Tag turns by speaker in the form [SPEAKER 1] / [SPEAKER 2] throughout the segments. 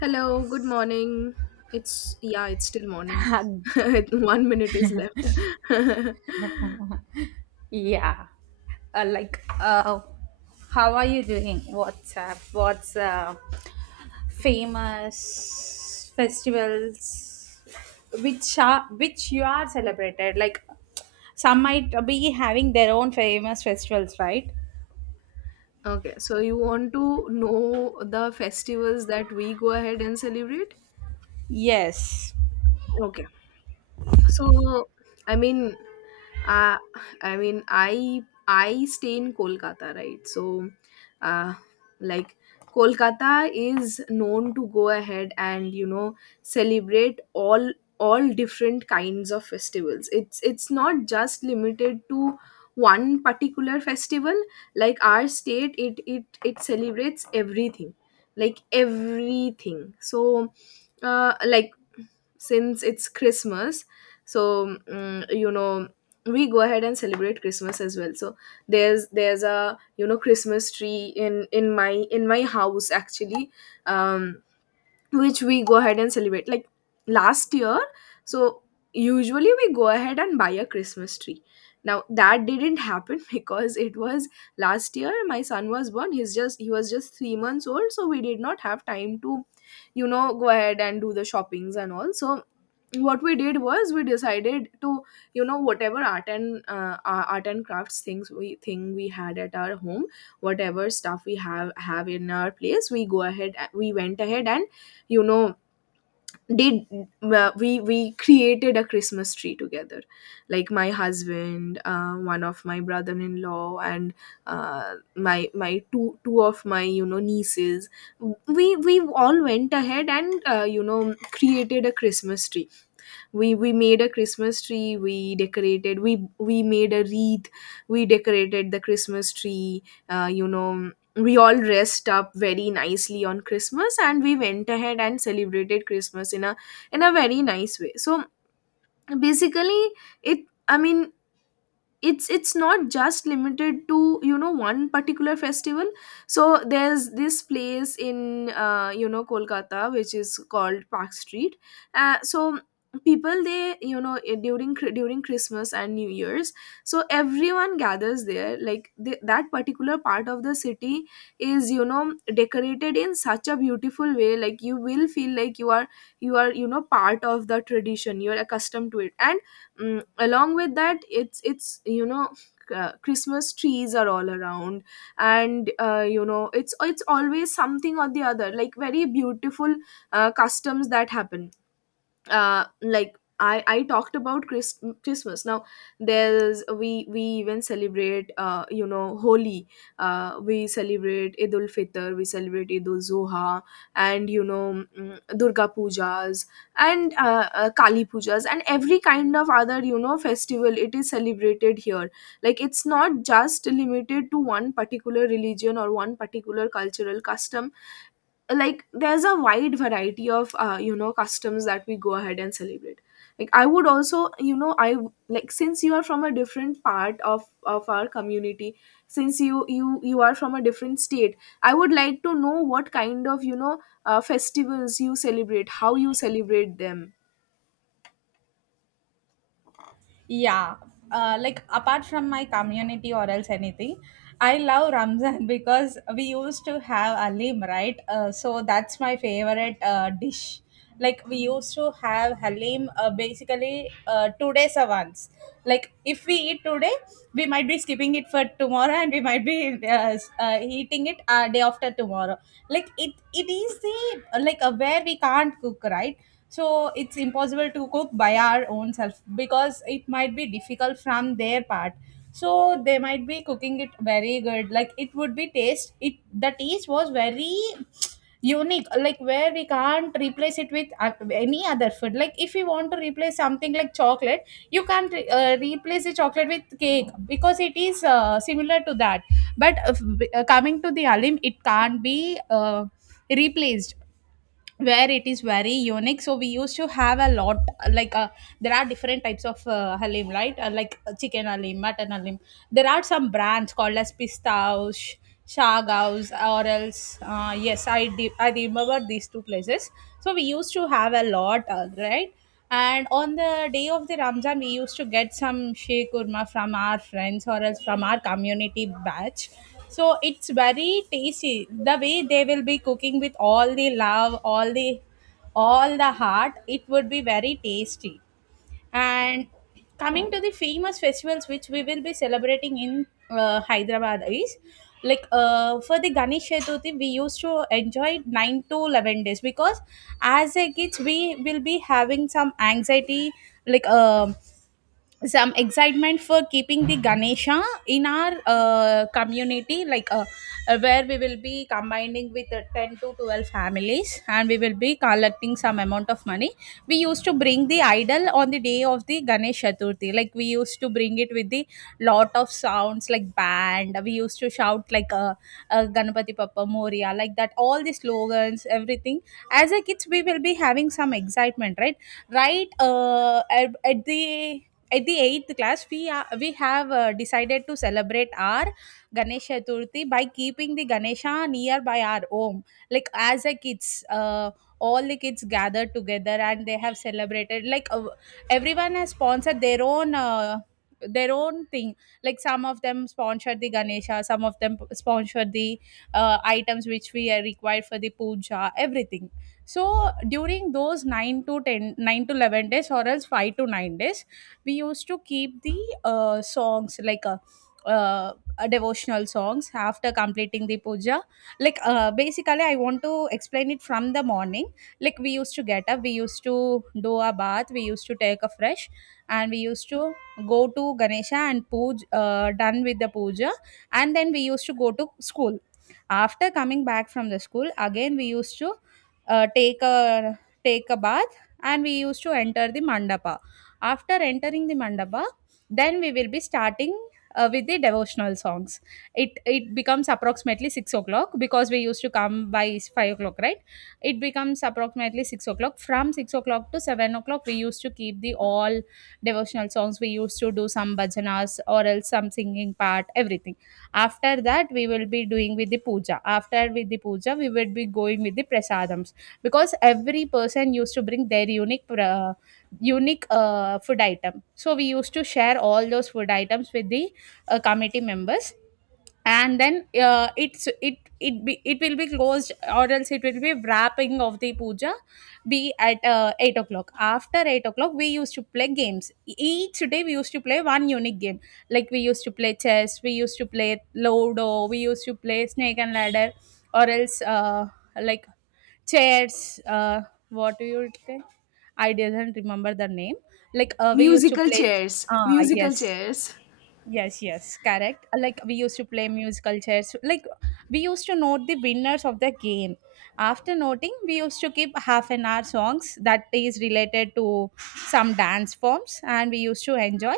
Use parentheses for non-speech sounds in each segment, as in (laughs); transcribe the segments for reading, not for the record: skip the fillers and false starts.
[SPEAKER 1] Hello, good morning. It's yeah, it's still morning.
[SPEAKER 2] Hug.
[SPEAKER 1] (laughs) One minute is left.
[SPEAKER 2] (laughs)
[SPEAKER 1] (laughs)
[SPEAKER 2] Yeah. Like, how are you doing? What's up? What's famous festivals which you are celebrated? Like, some might be having their own famous festivals, right?
[SPEAKER 1] Okay, so you want to know the festivals that we go ahead and celebrate?
[SPEAKER 2] Yes.
[SPEAKER 1] Okay. So, I mean, uh, I stay in Kolkata, right? So uh, like Kolkata is known to go ahead and celebrate all different kinds of festivals. It's not just limited to one particular festival. Like our state, it celebrates everything, like everything. So like, since it's Christmas, so you know, we go ahead and celebrate Christmas as well. So there's a, you know, Christmas tree in my house, actually. um which we go ahead and celebrate, like last year. So usually we go ahead and buy a Christmas tree. Now that didn't happen (laughs) because it was, last year my son was born, he's just, he was just 3 months old, so we did not have time to, you know, go ahead and do the shoppings and all. So what we did was, we decided to, you know, whatever art and art and crafts things we thing we had at our home, whatever stuff we have in our place, we go ahead, we went ahead and, you know, did, we created a Christmas tree together. Like my husband, one of my brother-in-law, and my two of my, you know, nieces, we all went ahead and, you know, created a Christmas tree. We made a Christmas tree, we decorated, we made a wreath, we decorated the Christmas tree. You know, we all dressed up very nicely on Christmas, and we went ahead and celebrated Christmas in a, in a very nice way. So basically, it I mean it's not just limited to, you know, one particular festival. So there's this place in, you know, Kolkata which is called Park Street. So people, they, you know, during during christmas and New Year's, so everyone gathers there. Like that particular part of the city is, you know, decorated in such a beautiful way. Like you will feel like you are, you are, you know, part of the tradition, you are accustomed to it. And along with that, it's you know, Christmas trees are all around. And you know, it's always something or the other, like very beautiful customs that happen. Like, I talked about Christmas. Now there's, we even celebrate, you know, Holi. We celebrate Eid ul Fitr, we celebrate Eid ul Zuha, and you know, Durga Pujas, and Kali Pujas, and every kind of other, you know, festival it is celebrated here. Like it's not just limited to one particular religion or one particular cultural custom. Like there's a wide variety of, you know, customs that we go ahead and celebrate. Like I would also you know I like, since you are from a different part of our community, since you are from a different state, I would like to know what kind of, you know, festivals you celebrate, how you celebrate them.
[SPEAKER 2] Yeah, like apart from my community or else anything, I love Ramzan (laughs) because we used to have halim, right? So that's my favorite dish. Like we used to have halim basically 2 days once. Like if we eat today, we might be skipping it for tomorrow, (laughs) and we might be eating it day after tomorrow. Like it is the like where we can't cook, right? So it's impossible to cook by our own self, because it might be difficult from their part, so they might be cooking it very good, like it would be taste it the taste was very unique, like where we can't replace it with any other food. Like if you want to replace something like chocolate, you can't replace the chocolate with cake, because it is similar to that. But coming to the halim, it can't be replaced, where it is very unique. So we used to have a lot. Like there are different types of halim, right? Like chicken halim, mutton halim. There are some brands called as Pistaus, Shagaus, or else. Yes, I remember these two places. So we used to have a lot, right? And on the day of the Ramzan, we used to get some sheikh kurma from our friends or else from our community batch. So it's very tasty. The way they will be cooking, with all the love, all the heart, it would be very tasty. And coming to the famous festivals which we will be celebrating in Hyderabad is, like for the Ganesh Chaturthi we used to enjoy 9 to 11 days, because as a kids we will be having some anxiety, like some excitement for keeping the Ganesha in our community, like where we will be combining with 10 to 12 families, and we will be collecting some amount of money. We used to bring the idol on the day of the Ganesh Chaturthi. Like we used to bring it with the lot of sounds, like band. We used to shout like Ganpati Papa Moria, like that, all the slogans, everything. As a kids we will be having some excitement, right. At the eighth class we have decided to celebrate our Ganesh Chaturthi by keeping the Ganesha near by our home. Like as a kids, all the kids gathered together and they have celebrated, like everyone has sponsored their own their own thing. Like some of them sponsored the Ganesha, some of them sponsored the items which we are required for the puja, everything. So during those 9 to 10, 9 to 11 days or else 5 to 9 days, we used to keep the songs, like a uh, devotional songs after completing the puja. Like basically I want to explain it from the morning. Like we used to get up, we used to do a bath, we used to take a fresh, and we used to go to Ganesha and puja, done with the puja. And then we used to go to school. After coming back from the school, again we used to uh, take a take a bath, and we used to enter the mandapa. After entering the mandapa, then we will be starting with the devotional songs. It becomes approximately 6 o'clock, because we used to come by 5 o'clock, right? It becomes approximately 6 o'clock. From 6 o'clock to 7 o'clock, we used to keep the all devotional songs. We used to do some bhajanas or else some singing part, everything. After that, we will be doing with the puja. After with the puja, we will be going with the prasadams, because every person used to bring their unique food item. So we used to share all those food items with the committee members, and then it will be closed, or else it will be wrapping of the puja, be at 8 o'clock. After 8 o'clock we used to play games. Each day we used to play one unique game. Like we used to play chess, we used to play lodo, we used to play snake and ladder, or else like chairs, what do you say, I didn't remember the name, like we used to
[SPEAKER 1] Musical
[SPEAKER 2] play.
[SPEAKER 1] chairs,
[SPEAKER 2] Ah,
[SPEAKER 1] musical
[SPEAKER 2] yes.
[SPEAKER 1] chairs.
[SPEAKER 2] Yes, yes, correct. Like we used to play musical chairs. Like we used to note the winners of the game. After noting, we used to keep half an hour songs that is related to some dance forms, and we used to enjoy.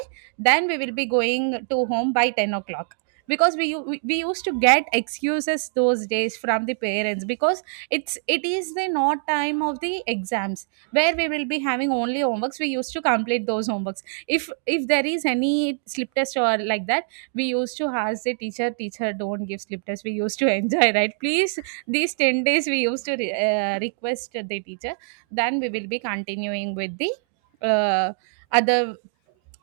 [SPEAKER 2] Then we will be going to home by 10 o'clock, because we u- we used to get excuses those days from the parents, because it is the not time of the exams, where we will be having only homeworks. We used to complete those homeworks. If there is any slip test or like that, we used to ask the teacher, teacher don't give slip test. We used to (laughs) enjoy, right? Please, these 10 days we used to request the teacher. Then we will be continuing with the uh, other,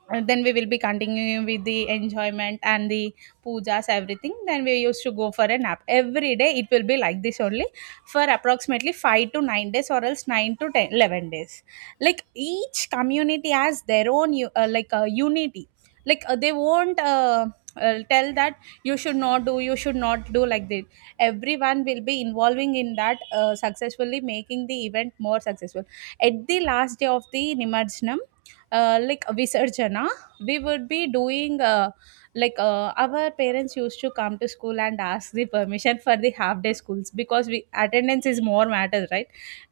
[SPEAKER 2] and then we will be continuing with the enjoyment and the pujas, everything. Then we used to go for a nap. Every day it will be like this only, for approximately 5 to 9 days or else 9 to 10 11 days. Like each community has their own like unity, like they won't tell that you should not do, you should not do, like that. Everyone will be involving in that, successfully making the event more successful. At the last day of the Nimarjanam, like Visarjana, we would be doing, like our parents used to come to school and ask the permission for the half day schools, because we attendance is more matters, right?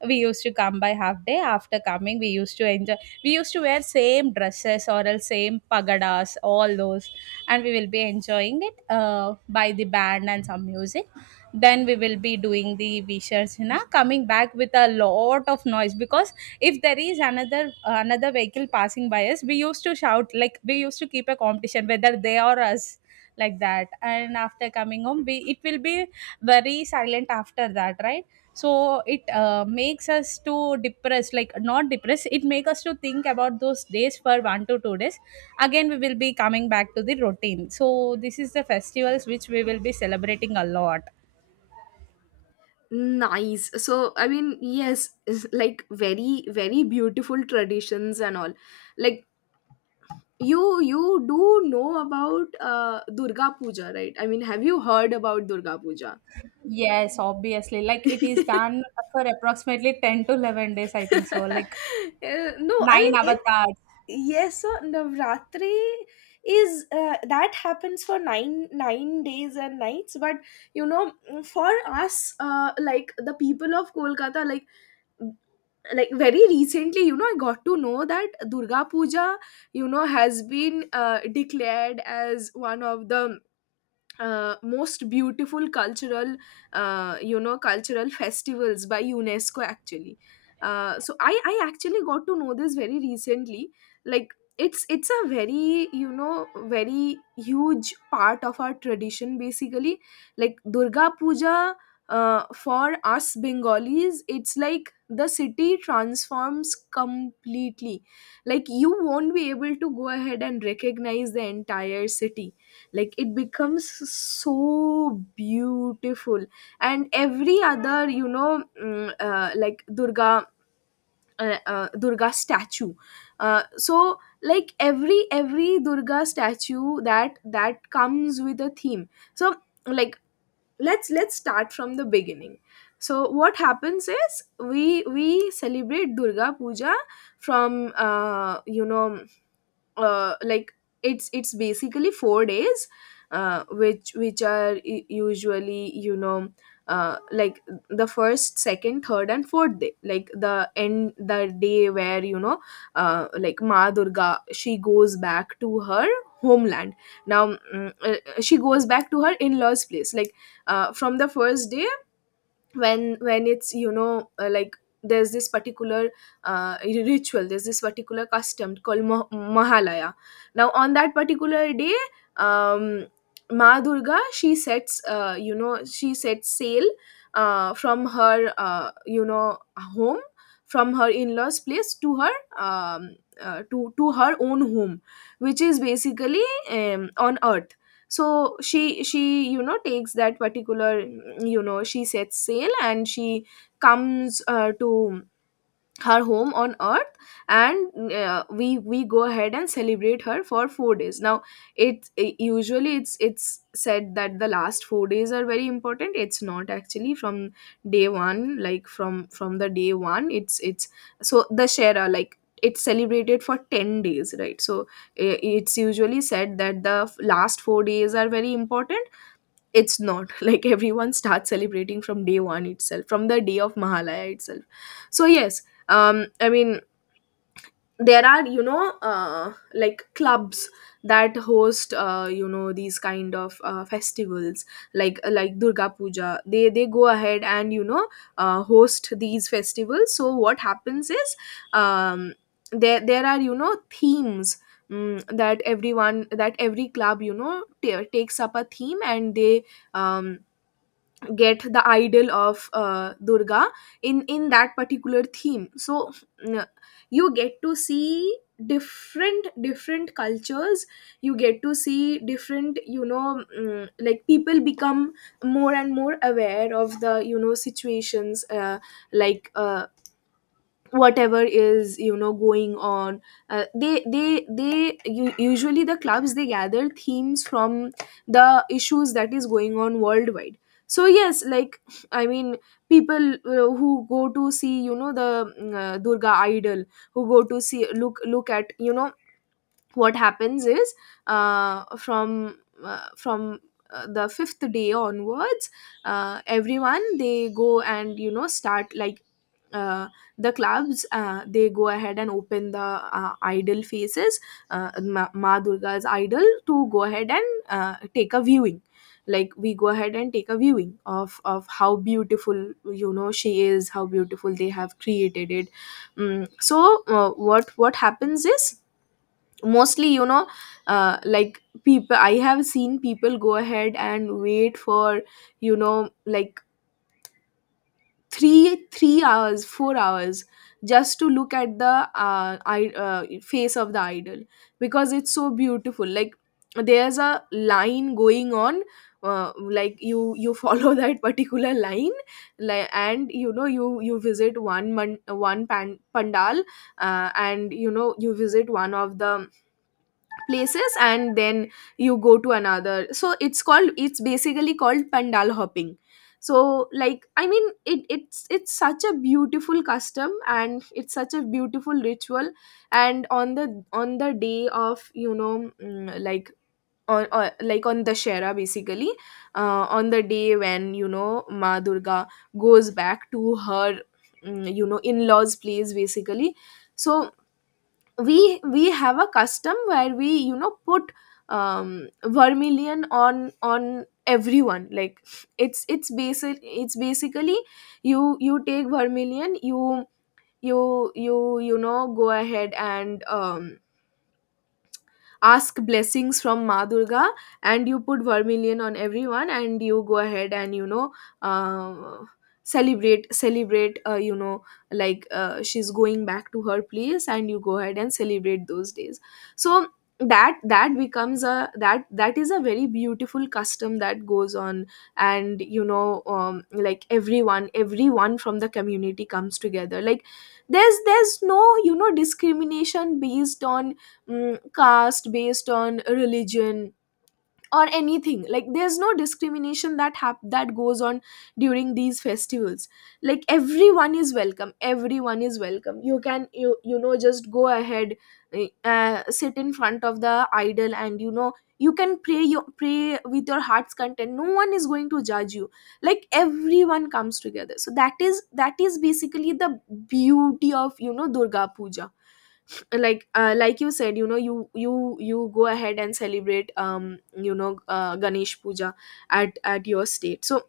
[SPEAKER 2] We used to come by half day. After coming, we used to enjoy. We used to wear same dresses or else same pagadas, all those, and we will be enjoying it by the band and some music. Then we will be doing the Visharjana, coming back with a lot of noise, because if there is another vehicle passing by us, we used to shout. Like we used to keep a competition, whether they or us, like that. And after coming home, we it will be very silent after that, right? So it makes us to depress, like not depress, it makes us to think about those days for 1 to 2 days. Again we will be coming back to the routine. So this is the festivals which we will be celebrating a lot.
[SPEAKER 1] Nice. So I mean, yes. (laughs) It's like very, very beautiful traditions and all. Like, you do know about Durga Puja, right? I mean, have you heard about Durga Puja?
[SPEAKER 2] Yes, obviously, like it is
[SPEAKER 1] (laughs)
[SPEAKER 2] done for approximately 10 to 11 days I think, so like
[SPEAKER 1] No, I mean
[SPEAKER 2] nine
[SPEAKER 1] it.
[SPEAKER 2] avatars.
[SPEAKER 1] Yes, so Navratri is, that happens for nine days and nights. But you know, for us, like the people of Kolkata, like very recently, you know, I got to know that Durga Puja, you know, has been, declared as one of the most beautiful cultural, you know, cultural festivals by UNESCO, actually. So I actually got to know this very recently. Like it's a very, you know, very huge part of our tradition, basically. Like Durga Puja, for us Bengalis, it's like the city transforms completely. Like you won't be able to go ahead and recognize the entire city. Like it becomes so beautiful. And every other, you know, like Durga, Durga statue. So like, every Durga statue, that comes with a theme. So like, let's start from the beginning. So what happens is, we celebrate Durga Puja from, you know, like, it's basically 4 days, which are usually, you know, like the first, second, third and fourth day. Like the end, the day where, you know, like, Ma Durga, she goes back to her homeland. Now, she goes back to her in-laws place. Like, from the first day, when it's, you know, like, there's this particular ritual, there's this particular custom called Mahalaya. Now, on that particular day, um Ma Durga, she sets, you know, she sets sail, from her, you know, home, from her in-laws place, to her, um, to her own home, which is basically on earth. So she, she takes that particular, you know, she sets sail, and she comes, to her home on earth. And we go ahead and celebrate her for 4 days. Now usually it's said that the last 4 days are very important, it's not actually from day 1. Like from the day 1, it's so the shera, like, it's celebrated for 10 days, right? So it's usually said that the last 4 days are very important. It's not (laughs) like everyone starts celebrating from day one itself, from the day of Mahalaya itself. So yes. um i mean there are, you know, like, clubs that host, you know, these kind of festivals, like Durga Puja. They go ahead, and you know, host these festivals. So what happens is, um, there there are, you know, themes, that everyone, that every club, you know, takes up a theme, and they, um get the idol of, Durga, in that particular theme. So n- you get to see different cultures. You get to see different, you know, like, people become more and more aware of the, you know, situations, like uh, whatever is, you know, going on. Usually the clubs, they gather themes from the issues that is going on worldwide. So yes. Like I mean, people, who go to see, you know, the Durga idol, who go to see, look at, you know, what happens is, uh, from from the fifth day onwards, everyone, they go and, you know, start like, uh, the clubs, they go ahead and open the idol faces, Ma Durga's idol, to go ahead and take a viewing. Like we go ahead and take a viewing of how beautiful, you know, she is, how beautiful they have created it. What happens is, mostly, you know, like, people, I have seen people go ahead and wait for, you know, like, three hours, 4 hours, just to look at the, face of the idol, because it's so beautiful. Like, there's a line going on, like, you follow (laughs) that particular line, and you know, you visit one man, one pan, pandal, and you know, you visit one of the places, and then you go to another. So it's called, it's basically called pandal hopping. So like, I mean, it's such a beautiful custom, and it's such a beautiful ritual. And on the, on the day of, you know, on like, on Shara basically, on the day when, you know, Ma Durga goes back to her, you know, in-laws place, basically. So we have a custom where we, you know, put vermilion on everyone. Like, it's basically, you take vermilion, you know go ahead and ask blessings from Ma Durga, and you put vermilion on everyone, and you go ahead and, you know, uh, celebrate, you know, like, she's going back to her place, and you go ahead and celebrate those days. So that that becomes a, that is a very beautiful custom that goes on. And you know, like, everyone from the community comes together. Like there's no, you know, discrimination based on, caste, based on religion, or anything. Like there's no discrimination that that goes on during these festivals. Like everyone is welcome, you can, you know, just go ahead, sit in front of the idol, and you can pray, you pray with your heart's content. No one is going to judge you. Like everyone comes together, so that is basically the beauty of Durga Puja. Like you said, you go ahead and celebrate Ganesh Puja at your state. So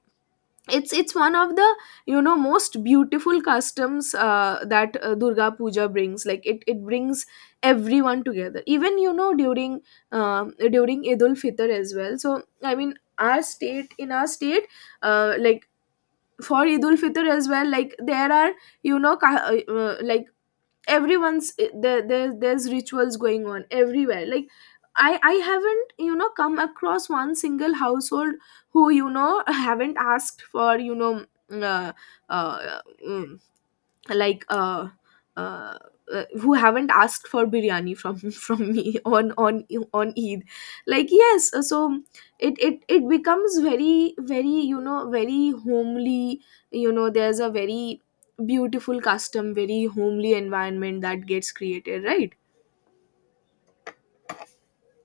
[SPEAKER 1] it's one of the most beautiful customs that Durga Puja brings. Like it brings everyone together, even during during Eid ul fitr as well. So I mean, our state in our state, uh, like for Eid ul fitr as well, like there are you know ca- uh, uh, like everyone's there there's rituals going on everywhere. Like I haven't come across one single household who (laughs) haven't asked for you know mm, uh, mm, like uh, who haven't asked for biryani from (laughs) from me on on Eid. Like yes, so it becomes very very homely. You know, there's a very beautiful custom, very homely environment that gets created, right?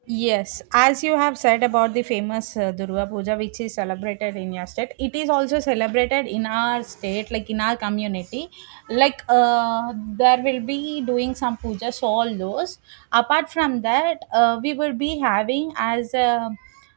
[SPEAKER 2] Yes, as you have said about the famous Durga Puja, which is celebrated in your state, it is also celebrated in our state, like in our community. Like there will be doing some pujas, all those. Apart from that, we will be having as a,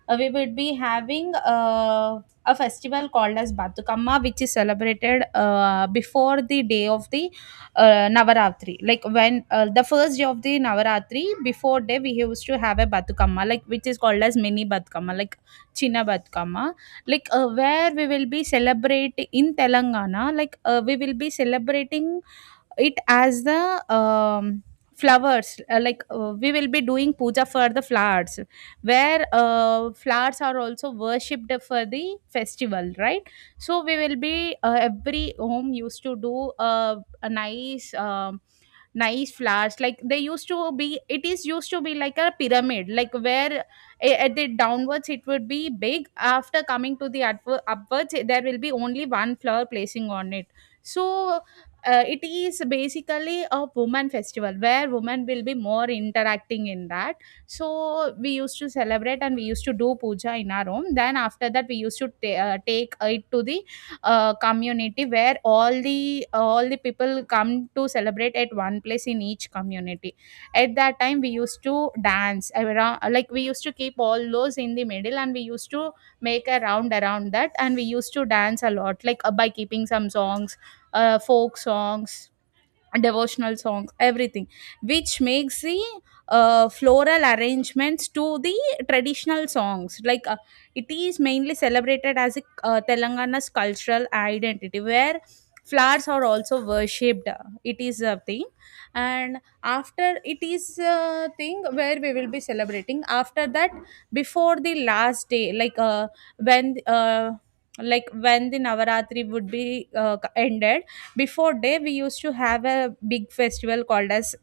[SPEAKER 2] uh, we will be having a festival called as Batukamma, which is celebrated before the day of the Navaratri. Like when the first day of the Navaratri, before day we used to have a Batukama, like which is called as mini Batukama, like China Batukama, like where we will be celebrating in Telangana, like we will be celebrating it as the flowers like we will be doing puja for the flowers where flowers are also worshipped for the festival, right? So we will be every home used to do a nice nice flowers, like they used to be, it is used to be like a pyramid, like where at the downwards it would be big, after coming to the upwards there will be only one flower placing on it. So it is basically a woman festival where women will be more interacting in that. So we used to celebrate and we used to do puja in our home, then after that we used to take it to the community where all the people come to celebrate at one place in each community. At that time we used to dance around, like we used to keep all those in the middle and we used to make a round around that and we used to dance a lot, like by keeping some songs, folk songs, devotional songs, everything, which makes the floral arrangements to the traditional songs, like it is mainly celebrated as a Telangana's cultural identity where flowers are also worshipped. It is a thing. And after it is a thing where we will be celebrating after that, before the last day, like when like when the Navaratri would be ended, before day we used to have a big festival called as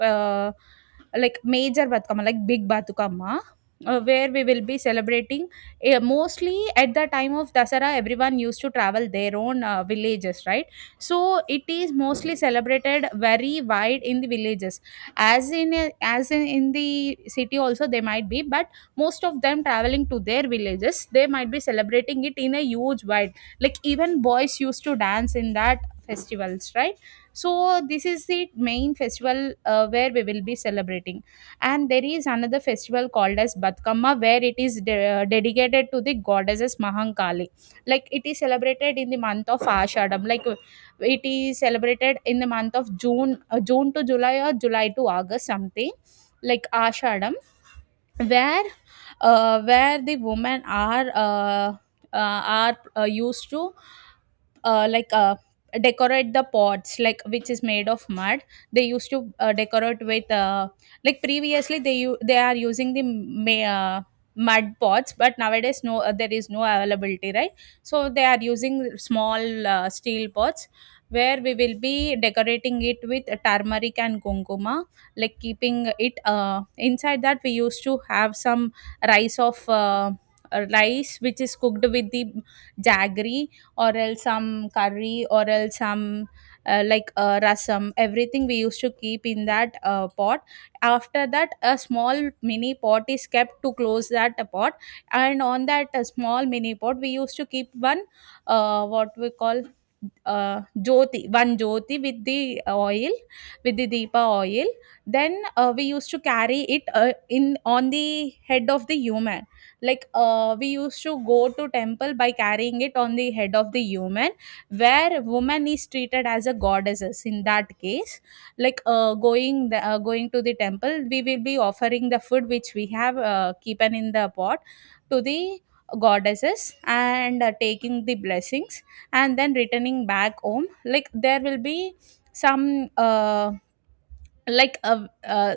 [SPEAKER 2] uh, like major Batukama, like big Batukama, where we will be celebrating. Mostly at the time of Dasara, everyone used to travel their own villages, right? So it is mostly celebrated very wide in the villages. As in as in the city also they might be, but most of them traveling to their villages they might be celebrating it in a huge wide, like even boys used to dance in that festivals, right? So this is the main festival where we will be celebrating. And there is another festival called as Batkamma, where it is dedicated to the goddesses Mahankali. Like it is celebrated in the month of Ashadam, like it is celebrated in the month of June, June to July or July to August, something like Ashadam, where where the women are uh, are used to like decorate the pots, like which is made of mud. They used to decorate with like previously they they are using the mud pots, but nowadays no, there is no availability, right? So they are using small steel pots, where we will be decorating it with turmeric and kumkuma. Like keeping it inside that we used to have some rice of rice which is cooked with the jaggery, or else some curry, or else some like rasam, everything we used to keep in that pot. After that a small mini pot is kept to close that pot, and on that small mini pot we used to keep one what we call jyoti, one jyoti with the oil, with the deepa oil. Then we used to carry it in on the head of the human, like we used to go to temple by carrying it on the head of the human, where woman is treated as a goddesses in that case. Like going the, going to the temple we will be offering the food which we have keepen in the pot to the goddesses and taking the blessings, and then returning back home. Like there will be some like uh, uh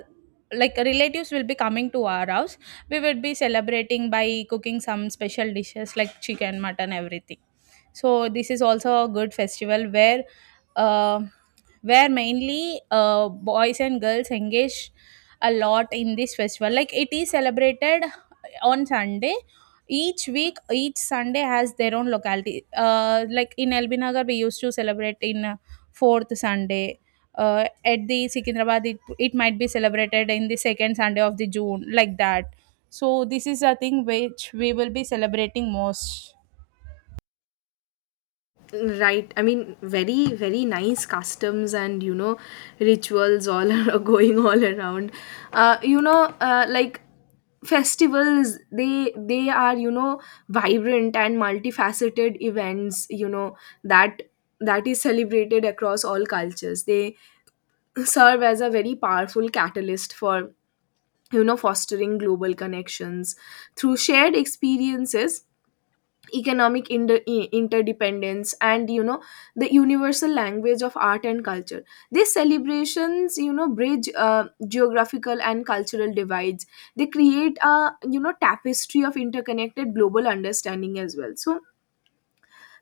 [SPEAKER 2] like relatives will be coming to our house, we would be celebrating by cooking some special dishes like chicken, mutton, everything. So this is also a good festival uh, where mainly boys and girls engage a lot in this festival. Like it is celebrated on Sunday, each week, each Sunday has their own locality. Like in LB we used to celebrate in fourth Sunday. At the Sikindrabad, it might be celebrated in the second Sunday of the June, like that. So this is a thing which we will be celebrating most.
[SPEAKER 1] Right, I mean, very nice customs, and rituals all (laughs) are going all around. Like festivals, they are, vibrant and multifaceted events, that that is celebrated across all cultures. They (laughs) serve as a very powerful catalyst for fostering global connections through shared experiences, economic interdependence, and the universal language of art and culture. These celebrations, bridge geographical and cultural divides. They create a, tapestry of interconnected global understanding as well. So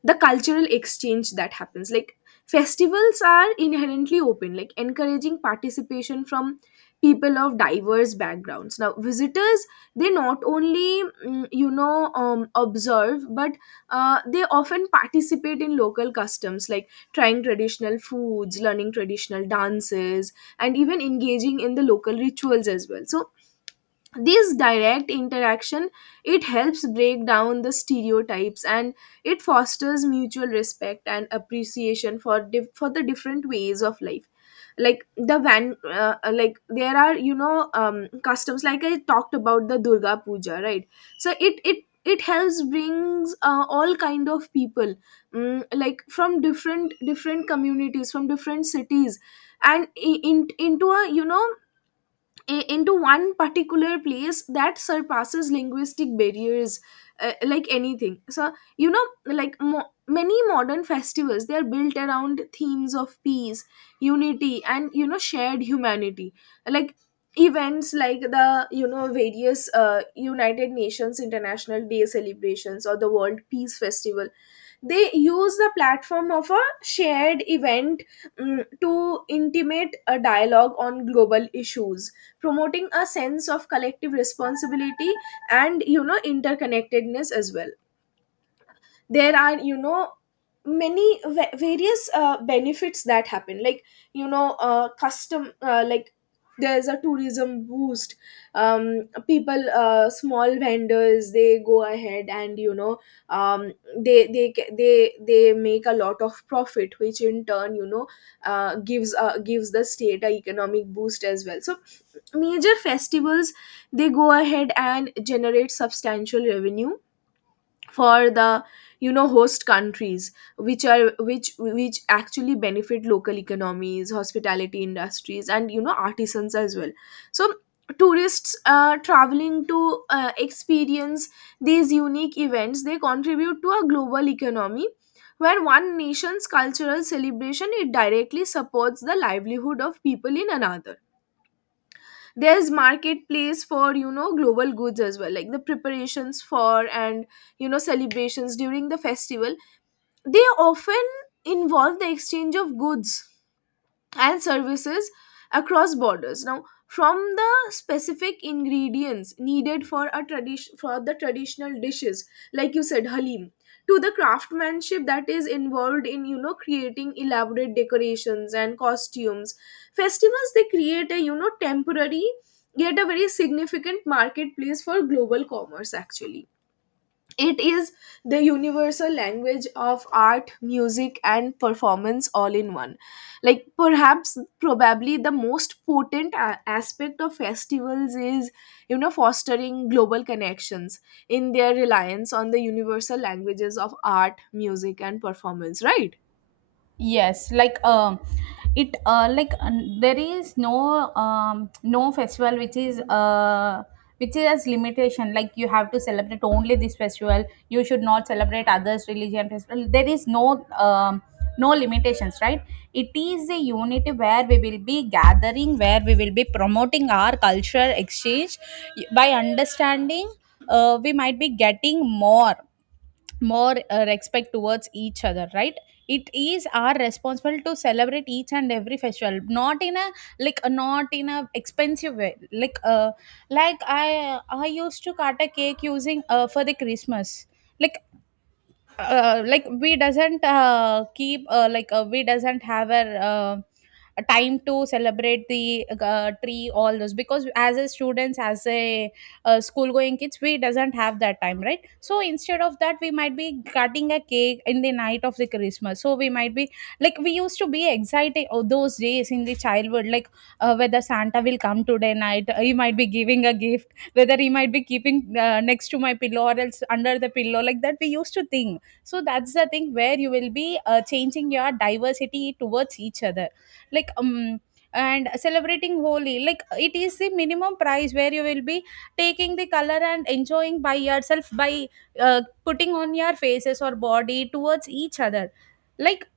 [SPEAKER 1] the cultural exchange that happens, like festivals are inherently open, like encouraging participation from people of diverse backgrounds. Now visitors, they not only observe, but they often participate in local customs, like trying traditional foods, learning traditional dances, and even engaging in the local rituals as well. So this direct interaction, it helps break down the stereotypes, and it fosters mutual respect and appreciation for for the different ways of life. Like the van like there are, customs, like I talked about the Durga Puja, right? So it helps brings all kind of people, like from different communities, from different cities, and into a, into one particular place that surpasses linguistic barriers, like anything. So like many modern festivals, they are built around themes of peace, unity, and shared humanity. Like events like the, various United Nations International Day celebrations, or the World Peace Festival, they use the platform of a shared event, to intimate a dialogue on global issues, promoting a sense of collective responsibility and interconnectedness as well. There are, many various benefits that happen. Like you know custom like there's a tourism boost. People, small vendors, they go ahead and they ca- they make a lot of profit, which in turn, gives the state a economic boost as well. So major festivals, they go ahead and generate substantial revenue for the, host countries, which are which actually benefit local economies, hospitality industries, and artisans as well. So tourists, traveling to experience these unique events, they contribute to a global economy where one nation's cultural celebration, it directly supports the livelihood of people in another. There's marketplace for global goods as well. Like the preparations for and, celebrations during the festival, they often involve the exchange of goods and services across borders now. From the specific ingredients needed for a tradition for the traditional dishes, like you said, halim, to the craftsmanship that is involved in, creating elaborate decorations and costumes, festivals, they create a, temporary yet a very significant marketplace for global commerce. Actually, it is the universal language of art, music, and performance, all in one. Like, perhaps, probably the most potent aspect of festivals is, you know, fostering global connections in their reliance on the universal languages of art, music, and performance, right?
[SPEAKER 2] Yes, like it like there is no no festival which is as limitation. Like you have to celebrate only this festival. You should not celebrate others' religion festival. There is no no limitations, right? It is a unity where we will be gathering, where we will be promoting our cultural exchange by understanding. We might be getting more respect towards each other, right? It is our responsible to celebrate each and every festival, not in a like not in a expensive way, like I used to cut a cake using for the Christmas. Like like we doesn't keep, like we doesn't have a time to celebrate the tree all those, because as a students as a school going kids we doesn't have that time, right? So instead of that we might be cutting a cake in the night of the Christmas, so we might be like we used to be excited. Oh, those days in the childhood, like whether Santa will come today night, he might be giving a gift, whether he might be keeping next to my pillow or else under the pillow, like that we used to think. So that's the thing where you will be changing your diversity towards each other, like and celebrating Holi, like it is the minimum price where you will be taking the color and enjoying by yourself by putting on your faces or body towards each other, like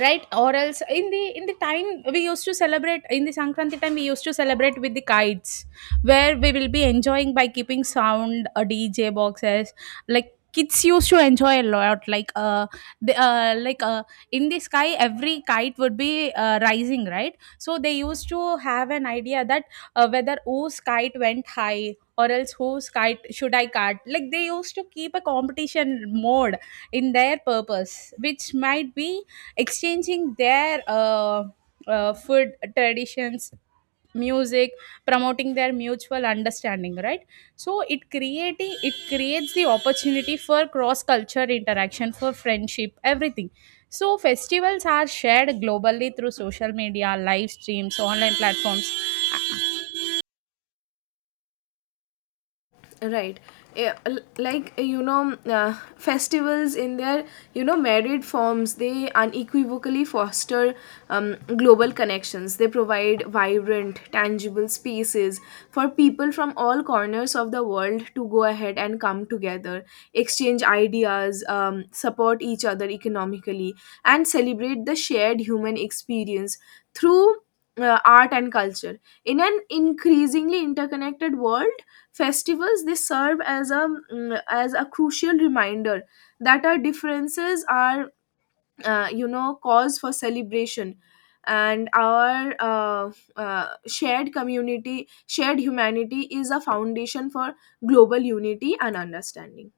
[SPEAKER 2] right, or else in the time we used to celebrate in the Sankranti time, we used to celebrate with the kites, where we will be enjoying by keeping sound DJ boxes. Like kids used to enjoy a lot, like the, like in the sky every kite would be rising, right? So they used to have an idea that whether whose kite went high or else whose kite should I cut, like they used to keep a competition mode in their purpose, which might be exchanging their food traditions, music, promoting their mutual understanding, right? So it creates the opportunity for cross culture interaction, for friendship, everything. So festivals are shared globally through social media, live streams, online platforms
[SPEAKER 1] Right. Like festivals in their, married forms, they unequivocally foster global connections. They provide vibrant, tangible spaces for people from all corners of the world to go ahead and come together, exchange ideas, support each other economically, and celebrate the shared human experience through art and culture. In an increasingly interconnected world, festivals, they serve as a, as a crucial reminder that our differences are, cause for celebration, and our shared community shared humanity is a foundation for global unity and understanding.